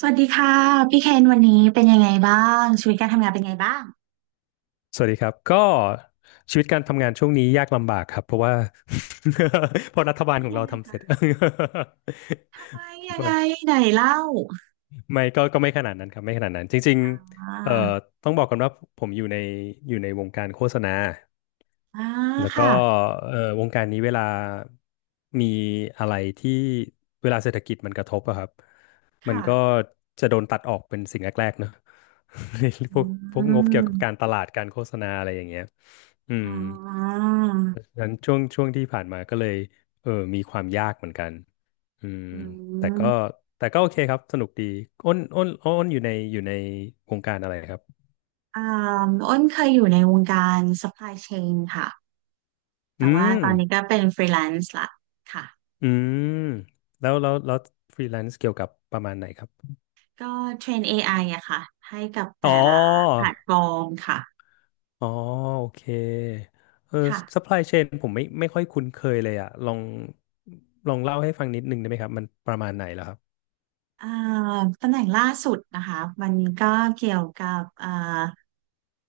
สวัสดีค่ะพี่เคนวันนี้เป็นยังไงบ้างชีวิตการทำงานเป็นไงบ้างสวัสดีครับก็ชีวิตการทำงานช่วงนี้ยากลำบากครับเพราะว่า เพราะรัฐบาลเป็นของยัเรางไงทำเสคะร็จ ทำไม ยังไม่ไงไหนเล่าไม่ก็ไม่ขนาดนั้นครับไม่ขนาดนั้นจริงอ่าๆต้องบอกกันว่าผมอยู่ในวงการโฆษณา อ่าแล้วก็ค่ะวงการนี้เวลามีอะไรที่เวลาเศรษฐกิจมันกระทบอะครับมันค่ะก็จะโดนตัดออกเป็นสิ่งแรกๆเนอะ ในพอืวกพวกงบเกี่ยวกับการมตลาดการโฆษณาอะไรอย่างเงี้ยอืมอ๋อดังนั้นช่วงที่ผ่านมาก็เลยเออมีความยากเหมือนกันอืมอืแต่ก็มโอเคครับสนุกดีอ้นอยู่ในวงการอะไรครับอ่าอ้นเคยอยู่ในวงการ supply chain ค่ะอืแต่ว่าม ตอนนี้ก็เป็น freelance ละค่ะอืมแล้วฟรีแลนซ์เกี่ยวกับประมาณไหนครับก็เทรน AI อไออะค่ะให้กับอ๋อแต่ละแพลตฟอร์มค่ะอ๋อโอเคเออค่ะ ซัพพลายเชนผมไม่ค่อยคุ้นเคยเลยอ่ะลองเล่าให้ฟังนิดนึงได้ไหมครับมันประมาณไหนแล้วครับอ่าตำแหน่งล่าสุดนะคะมันก็เกี่ยวกับ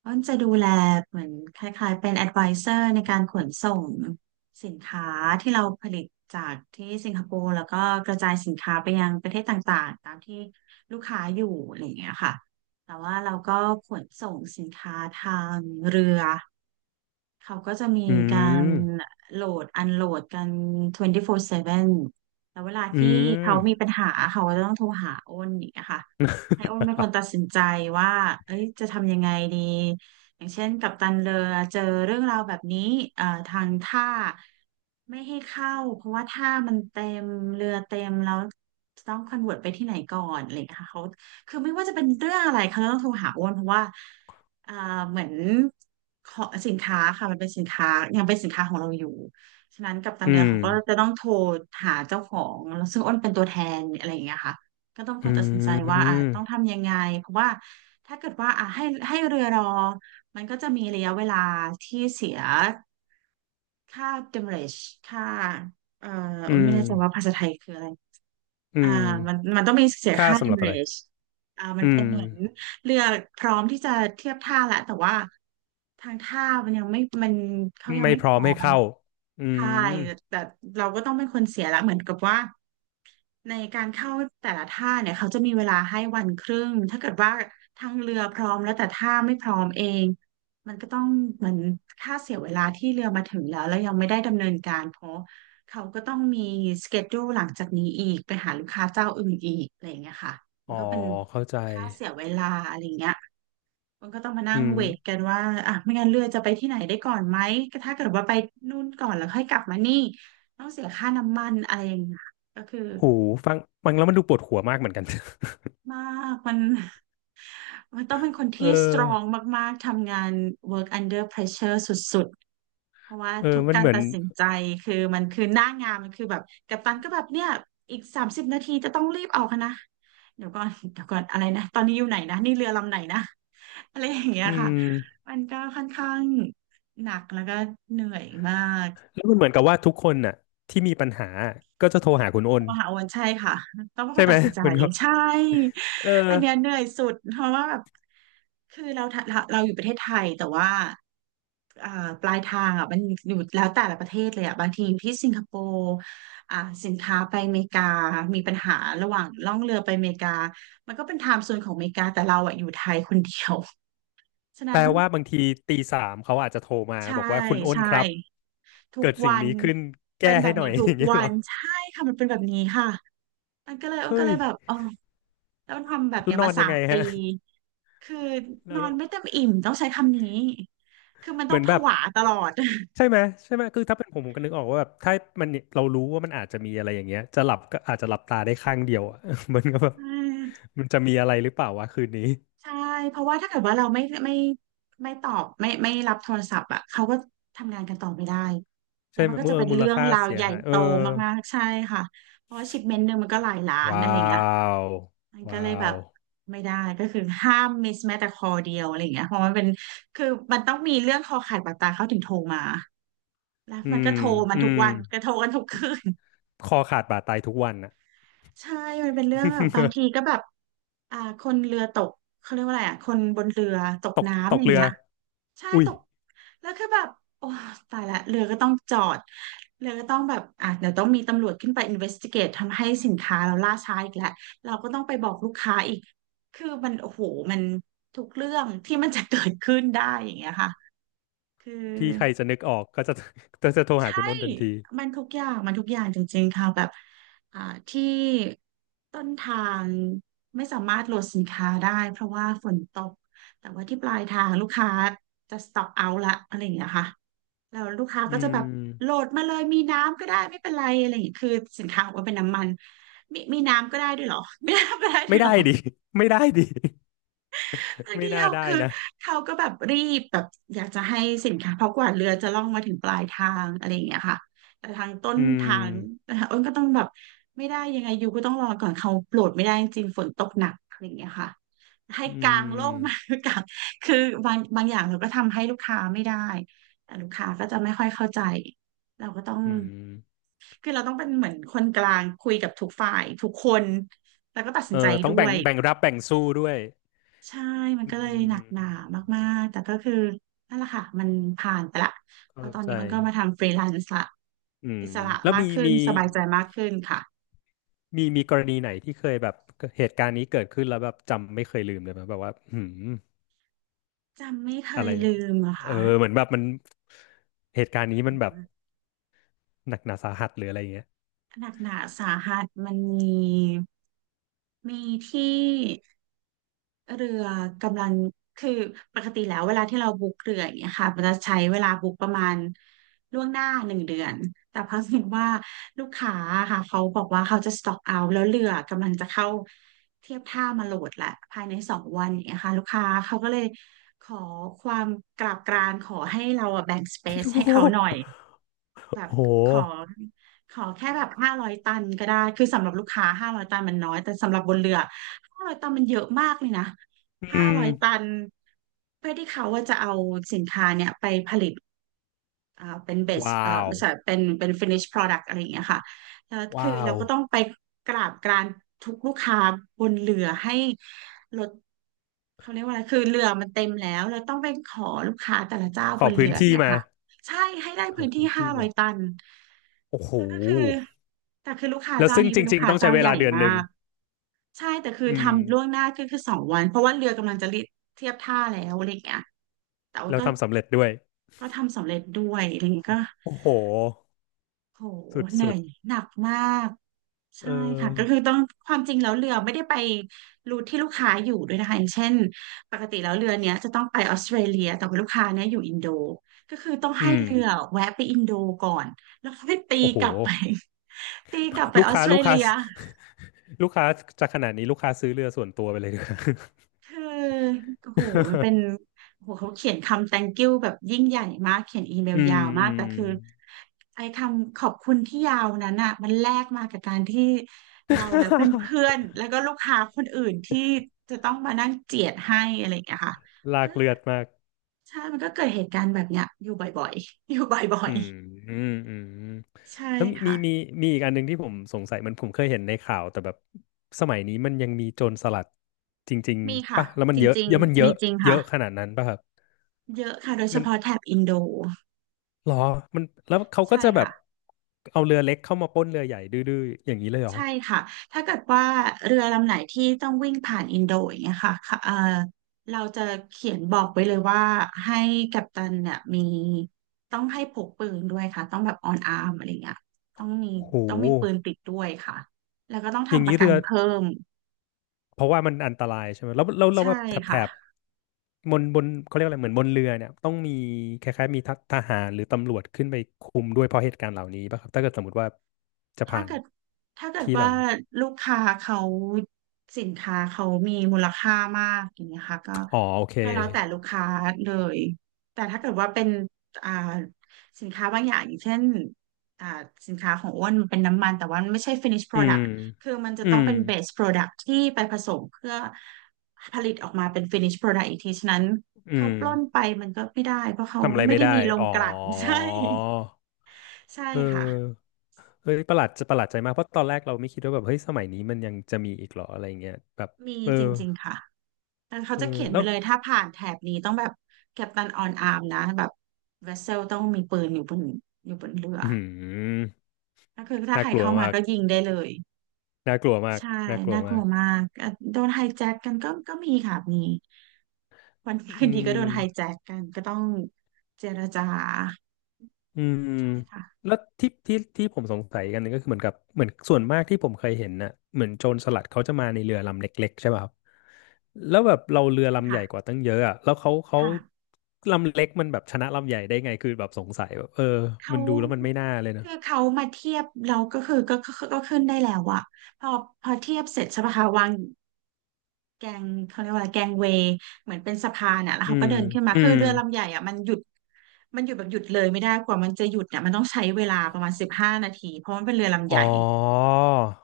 มันจะดูแลเหมือนคล้ายๆเป็น advisor ในการขนส่งสินค้าที่เราผลิตจากที่สิงคโปร์แล้วก็กระจายสินค้าไปยังประเทศต่างๆตามที่ลูกค้าอยู่อะไรอย่างเงี้ยค่ะแต่ว่าเราก็ขนส่งสินค้าทางเรือ เขาก็จะมีอืการมโหลดอันโหลดกัน24/7แล้วเวลาอืที่เขามมีปัญหาเขาก็ต้องโทรหาอ้นอย่างเงี้ยค่ะให้อ้นเป็นคนตัดสินใจว่าเอ้ยจะทำยังไงดี อย่างเช่นกัปตันเรือ เจอเรื่องราวแบบนี้ทางท่าไม่ให้เข้าเพราะว่าท่ามันเต็มเรือเต็มแล้วต้องคอนเวิร์ตไปที่ไหนก่อนอะไรอย่างเงี้ยค่ะเขาคือไม่ว่าจะเป็นเรื่องอะไรเขาต้องโทรหาอ้นเพราะว่า อ่าเหมือนขอสินค้าค่ะมันเป็นสินค้ายังเป็นสินค้าของเราอยู่ฉะนั้นกัปตันอืเรือมเขาก็จะต้องโทรหาเจ้าของแล้วซึ่งอ้นเป็นตัวแทนอะไรอย่างเงี้ยค่ะก็ต้องคอืนตัดสินใจว่าต้อมงทำยังไงเพราะว่าถ้าเกิดว่าให้เรือรอมันก็จะมีระยะเวลาที่เสียค่า demurrage ค่าเอ่ออือ้นมไม่แน่ใจว่าภาษาไทยคืออะไร อือ่ามมันต้องมีเสียค่าค่า สำหรับอะไร demurrage อ่ามัอืนเป็นมเหมือนเรือพร้อมที่จะเทียบท่าแล้วแต่ว่าทางท่ามันยังไม่มันเขายังไม่ไม่พพร้อมร้อให้มเข้าอืใช่มแต่เราก็ต้องเป็นคนเสียละเหมือนกับว่า ในการเข้าแต่ละท่าเนี่ยเขาจะมีเวลาให้วันครึ่ง ถ้าเกิดว่าทางเรือพร้อมแล้วแต่ท่าไม่พร้อมเองมันก็ต้องเหมือนค่าเสียเวลาที่เรือมาถึงแล้วแล้วยังไม่ได้ดำเนินการเพราะเขาก็ต้องมีสเกจ u ู e หลังจากนี้อีกไปหาลูกค้าเจ้าอื่นอีกอะไรอย่างเงี้ยค่ะมัอ๋นอก็เป็นเข้าใจค่าเสียเวลาอะไรอย่างเงี้ยมันก็ต้องมานั่อืงมเวทกันว่าอ่ะไม่งั้นเรือจะไปที่ไหนได้ก่อนไหมก็ถ้าเกิดว่าไปนู่นก่อนแล้วค่อยกลับมานี่ต้องเสียค่าน้ำมันอะไรอย่างเงี้ยก็คือ หูฟังฟังแล้วมันดูปวดหัวมากเหมือนกัน มากมัน มันต้องเป็นคนเอที่สตรอ องมากๆ ทำงาน work under pressure สุดๆ เพราะว่าเออทุกมันกาเหรมือนตัดสินใจคือมันคือหน้างานมันคือแบบกัปตันก็แบบเนี่ยอีก30 นาทีจะต้องรีบออกนะเดี๋ยวก่อนเดี๋ยวก่อนอะไรนะตอนนี้อยู่ไหนนะนี่เรือลำไหนนะอะไรอย่างเงี้ยอืค่ะมมันก็ค่อนข้างหนักแล้วก็เหนื่อยมาก แล้วมันเหมือนกับว่าทุกคนน่ะที่มีปัญหาก็จะโทรหาคุณอ้โทรนมาหาอ้วันใช่ค่ะต้องเป็นคใช่นไหม ตัด สินใจเหมือนกับใช่เอออันเนี้ยเหนื่อยสุดเพราะว่าแบบคือเราอยู่ประเทศไทยแต่ว่าอ่าปลายทางอ่ะมันอยู่แล้วแต่ละประเทศเลยอ่ะบางทีอยู่ที่สิงคโปร์อ่าสินค้าไปอเมริกามีปัญหาระหว่างล่องเรือไปอเมริกามันก็เป็นไทม์โซนของอเมริกาแต่เราอ่ะอยู่ไทยคนเดียว ฉะแปนั้ลนว่าบางทีตีสามเขาอาจจะโทรมาใช่บอกว่าคุณอ้นใช่ครับทุเกิกดสิ่งวันนี้ขึ้นเป็แก้นแบให้บหน่อนี้ย ทุอกย่างเงี้ยวัเหรอนใช่ค่ะมันเป็นแบบนี้ค่ะมันก็เลยมันก็เฮ้เลยยแบบอ๋อ ต้องทำแบบแล้วเนี้ยนอมานยัสางไงมปีฮะคือแล้นอนวไม่เต็มอิ่มต้องใช้คำนี้ คือมันเหต้มืองอนผแบบวาตลอด ใช่ ไหมใช่ไหมคือถ้าเป็นผมผมก็นึกออกว่าแบบถ้ามันเรารู้ว่ามันอาจจะมีอะไรอย่างเงี้ยจะหลับก็อาจจะหลับตาได้ข้างเดียวอะ มันก็แบบใช่มันจะมีอะไรหรือเปล่าวะคืนนี้ใช่เพราะว่าถ้าเกิดว่าเราไม่ไม่ไม่ตอบไม่รับโทรศัพท์อ่ะเขาก็ทำงานกันต่อไม่ได้ แล้ใช่วไหมัมนก็เมื่อจะเอเป็อนมูลเรื่องค่าราวเสียใหญ่หายเอโตอ มากๆใช่ค่ะ เพราะว่าชิปเมนต์หนึ่งมันก็หลายล้านว้าอะไรอย่างเงี้ยวมันก็ว้าเลยแบว บไม่ได้ก็คือห้ามมิสแม้แต่คอเดียวอะไรอย่างเงี้ยเพราะมันเป็นคือมันต้องมีเรื่องคอขาดบาดตายเขาถึงโทรมา แล้วอืมันมก็โทรมันอืทุกมวันก็โทรกันทุกคืนคอขาดบาดตายทุกวันน่ะ ใช่มันเป็นเรื่องแบบบาง ทีก็แบบคนเรือตกเขาเรียกว่าอะไรอ่ะคนบนเรือตกตกตน้ำกอย่างเรือเงี้ยใช่อุ้ยตกแล้วคือแบบโอ้ตายละเรือก็ต้องจอดเรือก็ต้องแบบอ่ะเดี๋ยวต้องมีตำรวจขึ้นไป i n v e s t i g เก e ทำให้สินค้าเราล่าช้าอีกแล้วเราก็ต้องไปบอกลูกค้าอีกคือมันโอ้โหมันทุกเรื่องที่มันจะเกิดขึ้นได้อย่างเงี้ยค่ะคือ ที่ใครจะนึกออกก็จะ จะโทรหาใช่คุณอ้นทันทีมันทุกอย่างจริงๆค่ะแบบอ่าที่ต้นทางไม่สามารถโหลดสินค้าได้เพราะว่าฝนตกแต่ว่าที่ปลายทางลูกค้าจะสต็อกเอาละอะไรอย่างเงี้ยค่ะแล้วลูกค้าก็อืจะแบบมโหลดมาเลยมีน้ำก็ได้ไม่เป็นไรอะไรอย่างเงี้ยคือสินค้าบอกว่าเป็นน้ำมันมีน้ำก็ได้ด้วยเหรอ มีน้ำก็ได้ด้ไม่วยเหรได้อ ดิ ไม่ได้ดิ คื อไม่เดียน่าวได้คือนะ เขาก็แบบรีบแบบอยากจะให้สินค้าเพราะกว่าเรือจะล่องมาถึงปลายทางอะไรอย่างเงี้ยค่ะแต่ทางต้นอืทาง ม อ้นก็ต้องแบบไม่ได้ยังไงอยู่ก็ต้องรอก่อนเขาโปรดไม่ได้จริงๆฝนตกหนักอะไรอย่างเงี้ยค่ะให้อืกางร่มมมา กางคือบางอย่างเราก็ทำให้ลูกค้าไม่ได้แต่ลูกค้าก็จะไม่ค่อยเข้าใจเราก็ต้องอืมคือเราต้องเป็นเหมือนคนกลางคุยกับทุกฝ่ายทุกคนแล้วก็ตัดสิเอนใจอต้องด้วแบ่งย แบ่งรับแบ่งสู้ด้วย ใช่มันอืก็มเลยหนักหนาอืมมากๆ แต่ก็คือนั่นแหละค่ะมันผ่านไปละเพเข้าราะตอนใจ นี้มันก็มาทำฟรีแลนซ์ละอืมอิสระแล้วมากมีขึ้นมี สบายใจมากขึ้นค่ะมีมีกรณีไหนที่เคยแบบเหตุการณ์นี้เกิดขึ้นแล้วแบบจำไม่เคยลืมเลยไหมแบบว่าหืมจำไม่เคอะไรยลืมอะเออค่ะเหมือนแบบมันเหตุการณ์นี้มันแบบหนักหนาสาหัสหรืออะไรอย่างเงี้ยหนักหนาสาหัสมันมีมีที่ เรือกำลังคือปกติแล้วเวลาที่เราบุ๊กเรืออย่างเงี้ยค่ะมันจะใช้เวลาบุ๊กประมาณล่วงหน้า1 เดือนแต่เพิ่งเห็นว่าลูกค้าค่ะเขาบอกว่าเขาจะสต็อกเอาแล้วเรือกำลังจะเข้าเทียบท่ามาโหลดละภายในสองวันอย่างเงี้ยค่ะลูกค้าเขาก็เลยขอความกราบกรานขอให้เราอะแบ่งสเปซให้เขาหน่อย แบบโอ้โห โอ้โขอหแค่แบบห้าร้อยตันก็ได้คือสำหรับลูกค้าห้าร้อยตันมันน้อยแต่สำหรับบนเรือห้าร้อยตันมันเยอะมากเลยนะอืห้ามร้อยตันเพื่อที่เขาว่าจะเอาสินค้าเนี่ยไปผลิต เป็นเบสว้าวไม่ใช่เป็น finish product อะไรอย่างเงี้ยค่ะแล้วคือว้าเราวก็ต้องไปกราบกรานทุกลูกค้าบนเรือให้ลดเขาเรียกว่าอะไรคือเรือมันเต็มแล้วเราต้องไปขอลูกค้าแต่ละเจ้าขบอนเรืพื้นออย่างที่เงี้ยมาค่ะใช่ให้ได้ขอพื้นที่พื้นห้าที่ร้อมายตันโอ้โหแล้วก็คือแต่คือลูกค้าแล้วเจ้าซึ่งนี้จเป็นลูกริงๆค้าต้องใช้เจ้าเวใหลาญ่เดือนมาหนึ่งก ใช่แต่คืออืมทำล่วงหน้าก็คือสองวันเพราะว่าเรือกำลังจะเทียบท่าแล้วอะไรอย่างเงี้ยแต่ว่าแล้วก็ทำสำเร็จด้วยก็ทำสำเร็จด้วยอะไรอย่างเงี้ยก็โอ้โหโหสเหนืุ่อดยหนักมากๆเอใช่อค่ะก็คือต้องความจริงแล้วเรือไม่ได้ไปรูทที่ลูกค้าอยู่ด้วยนะคะอย่างเช่นปกติแล้วเรือเนี้ยจะต้องไปออสเตรเลียแต่ว่าลูกค้าเนี้ยอยู่อินโดก็คือต้องให้อืมเรือแวะไปอินโดก่อนแล้วค่อยตีโอ้โห กลับไป ตีกลับไปลูกออสค้าเตรลูกค้า เลีย ลูกค้าจะขนาดนี้ลูกค้าซื้อเรือส่วนตัวไปเลย ดีกว่า คือโอ้โหมันเป็น โอ้โหเขาเขียนคำ thank you แบบยิ่งใหญ่มากเขียนอีเมลอืมยาวอืมากม แต่คือไอ้คำขอบคุณที่ยาวนั้นอ่ะมันแลกมากับการที่เราและเพื่อนๆแล้วก็ลูกค้าคนอื่นที่จะต้องมานั่งเจียดให้อะไรอย่างเงี้ยค่ะ ลาก็กเลือดมากใช่มันก็เกิดเหตุการณ์แบบเนี้ยอยู่บ่อยๆอยู่บ่ออืยมอืมอืมๆใช่แล้วมีมีค่ะมีมีอีกอันหนึ่งที่ผมสงสัยมันผมเคยเห็นในข่าวแต่แบบสมัยนี้มันยังมีโจรสลัดจริงมีๆค่ะป่ะแล้วมันจเยอะริงเยอะมันเยๆมีอะจริงเยค่ะอะขนาดนั้นป่ะครับเยอะค่ะโดยเฉมันพาะแถบอินโดหรอมันแล้วเขาก็ใช่จะแบบค่ะ เอาเรือเล็กเข้ามาปล้นเรือใหญ่ดื้อๆอย่างนี้เลยเหรอใช่ค่ะ ถ้าเกิดว่าเรือลำไหนที่ต้องวิ่งผ่านอินโดอย่างเงี้ยค่ะค่ะเราจะเขียนบอกไว้เลยว่าให้กัปตันเนี่ยมีต้องให้พกปืนด้วยค่ะ ต้องแบบออนอาร์มอะไรเงี้ยต้องมีโหปืนติดด้วยค่ะ แล้วก็ต้องอย่างทำปนี้ระกัเรืนอ เพิ่ม เพราะว่ามันอันตรายใช่ไหมแล้วใช่แบบแถบแถค่ะ บบนเขาเรียกอะไรเหมือนบนเรือเนี่ยต้องมีคล้ายๆมีททหารหรือตำรวจขึ้นไปคุมด้วยเพราะเหตุการณ์เหล่านี้ป่ะครับถ้าเกิดสมมติว่าจะถ้าผ่านเกิดถ้าเกิดที่เหล่าว่านี้ลูกค้าเขาสินค้าเขามีมูลค่ามากอย่างเงี้ยค่ะก็อ๋อโอเคแล้วแต่ลูกค้าเลยแต่ถ้าเกิดว่าเป็นอ่าสินค้าบางอย่างอย่างเช่นอ่าสินค้าของอ้วนมันเป็นน้ำมันแต่ว่ามันไม่ใช่ finish อืม product คือมันจะอืต้องมเป็น base product ที่ไปผสมเพื่อผลิตออกมาเป็น finish product อีกทีฉะนั้นอืเขามปล้นไปมันก็ไม่ได้เพราะเขาทำอะไรไม่ไม่ได้ได้มีโรงอ๋อกลั่น ใช่ใช่เอค่ะอเฮ้ยประหลาดจะประหลาดใจมากเพราะตอนแรกเราไม่คิดว่าแบบเฮ้ยสมัยนี้มันยังจะมีอีกเหรออะไรเงี้ยแบบมีเออจริงๆค่ะ แต่เขาเออจะเขียนแล้ไว้วเลยถ้าผ่านแถบนี้ต้องแบบกัปตันออนอาร์มนะแบบเวสเซลต้องมีปืนอยู่บนเรืออืมก็คือถ้าน่าใครกลัวเข้ามามาก ก็ยิงได้เลยน่ากลัวมากใช่น่ากลัวน่ากมาลัวกมากโดนไฮแจ็คกันก็มีค่ะมีวันดีคือืนดีก็โดนไฮมแจ็คกันก็ต้องเจรจาอืมใช่ค่ะแล้วที่ผมสงสัยกันหนึงก็คือเหมือนกับเหมือนส่วนมากที่ผมเคยเห็นน่ะ เหมือนโจรสลัดเขาจะมาในเรือลำเล็กๆใช่ป่ะครับแล้วแบบเราเรือใช่ลำใหค่ะญ่กว่าตั้งเยอะอ่ะ แล้วเขาค่ะลำเล็กมันแบบชนะลำใหญ่ได้ไงคือแบบสงสัยแบบเออเขามันดูแล้วมันไม่น่าเลยนะคือเขามาเทียบเราก็คือก็ขึ้นได้แล้วอะพอพอเทียบเสร็จใช่ปะคะวาง แกงเขาเรียกว่าอะไรแกงเวย์เหมือนเป็นสะพานอ่ะแล้วอืเขาก็มเดินขึ้นมาอืคือมเรือลำใหญ่อ่ะมันหยุดแบบหยุดเลยไม่ได้กว่ามันจะหยุดเนี่ยมันต้องใช้เวลาประมาณ15 นาทีเพราะมันเป็นเรือลำใหอ๋อญ่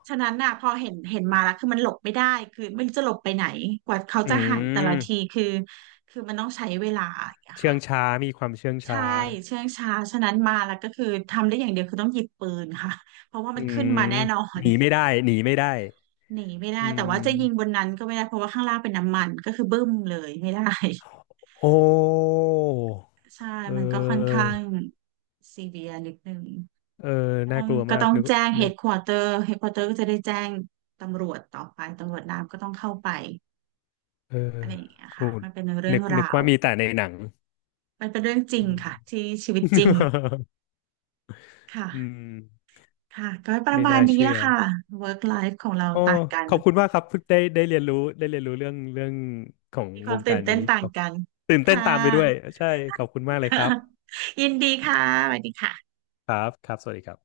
ฉะนั้นน่ะพอเห็นมาแล้วคือมันหลบไม่ได้คือไม่รู้จะหลบไปไหนกว่าเขาอืจะหันแต่ละมทีคือคือมันต้องใช้เวลาอย่างเงี้ยเชื่อค่ะงช้ามีความเชื่องใช่ช้าเชื่องช้าฉะนั้นมาแล้วก็คือทำได้อย่างเดียวคือต้องหยิบปืนค่ะเพราะว่าอืมันขึ้นมมาแน่นอนหนีไม่ได้หนีไม่ได้หนีไม่ได้อืแต่ว่าจะยิงบนม นั้นก็ไม่ได้เพราะว่าข้างล่างเป็นน้ำมันก็คือบึ้มเลยไม่ได้ โอ้ใช่เมันก็ค่อนออข้างซีเวียนิดนึงเออน่ากลัวก็มากต้องนึกแจ้งเฮนึกดควอเตอร์เฮดควอเตอร์ก็จะได้แจ้งตำรวจต่อไปตำรวจน้ำก็ต้องเข้าไปเอออะไรอย่างเงี้ยกูค่ะมันเป็นเรื่นึองกนึกราวว่ามีแต่ในหนัง มันเป็นเรื่องจ ริอืงม ค่ะที่ชีวิตจริง ค่ะอืมค่ะก็ประไม่มาณน่านี้เชื่ละอค่ะ work life ของเราโอ้ต่างกันขอบคุณมากครับได้เรียนรู้ได้เรียนรู้เรื่องของมีคววามงกาตื่นรเต้นี้นคต่างรับกันตื่นเต้นค่ะ ตามไปด้วยใช่ขอบคุณมากเลยครับ ยินดีค่ะสวัสดีค่ะครับครับสวัสดีครับ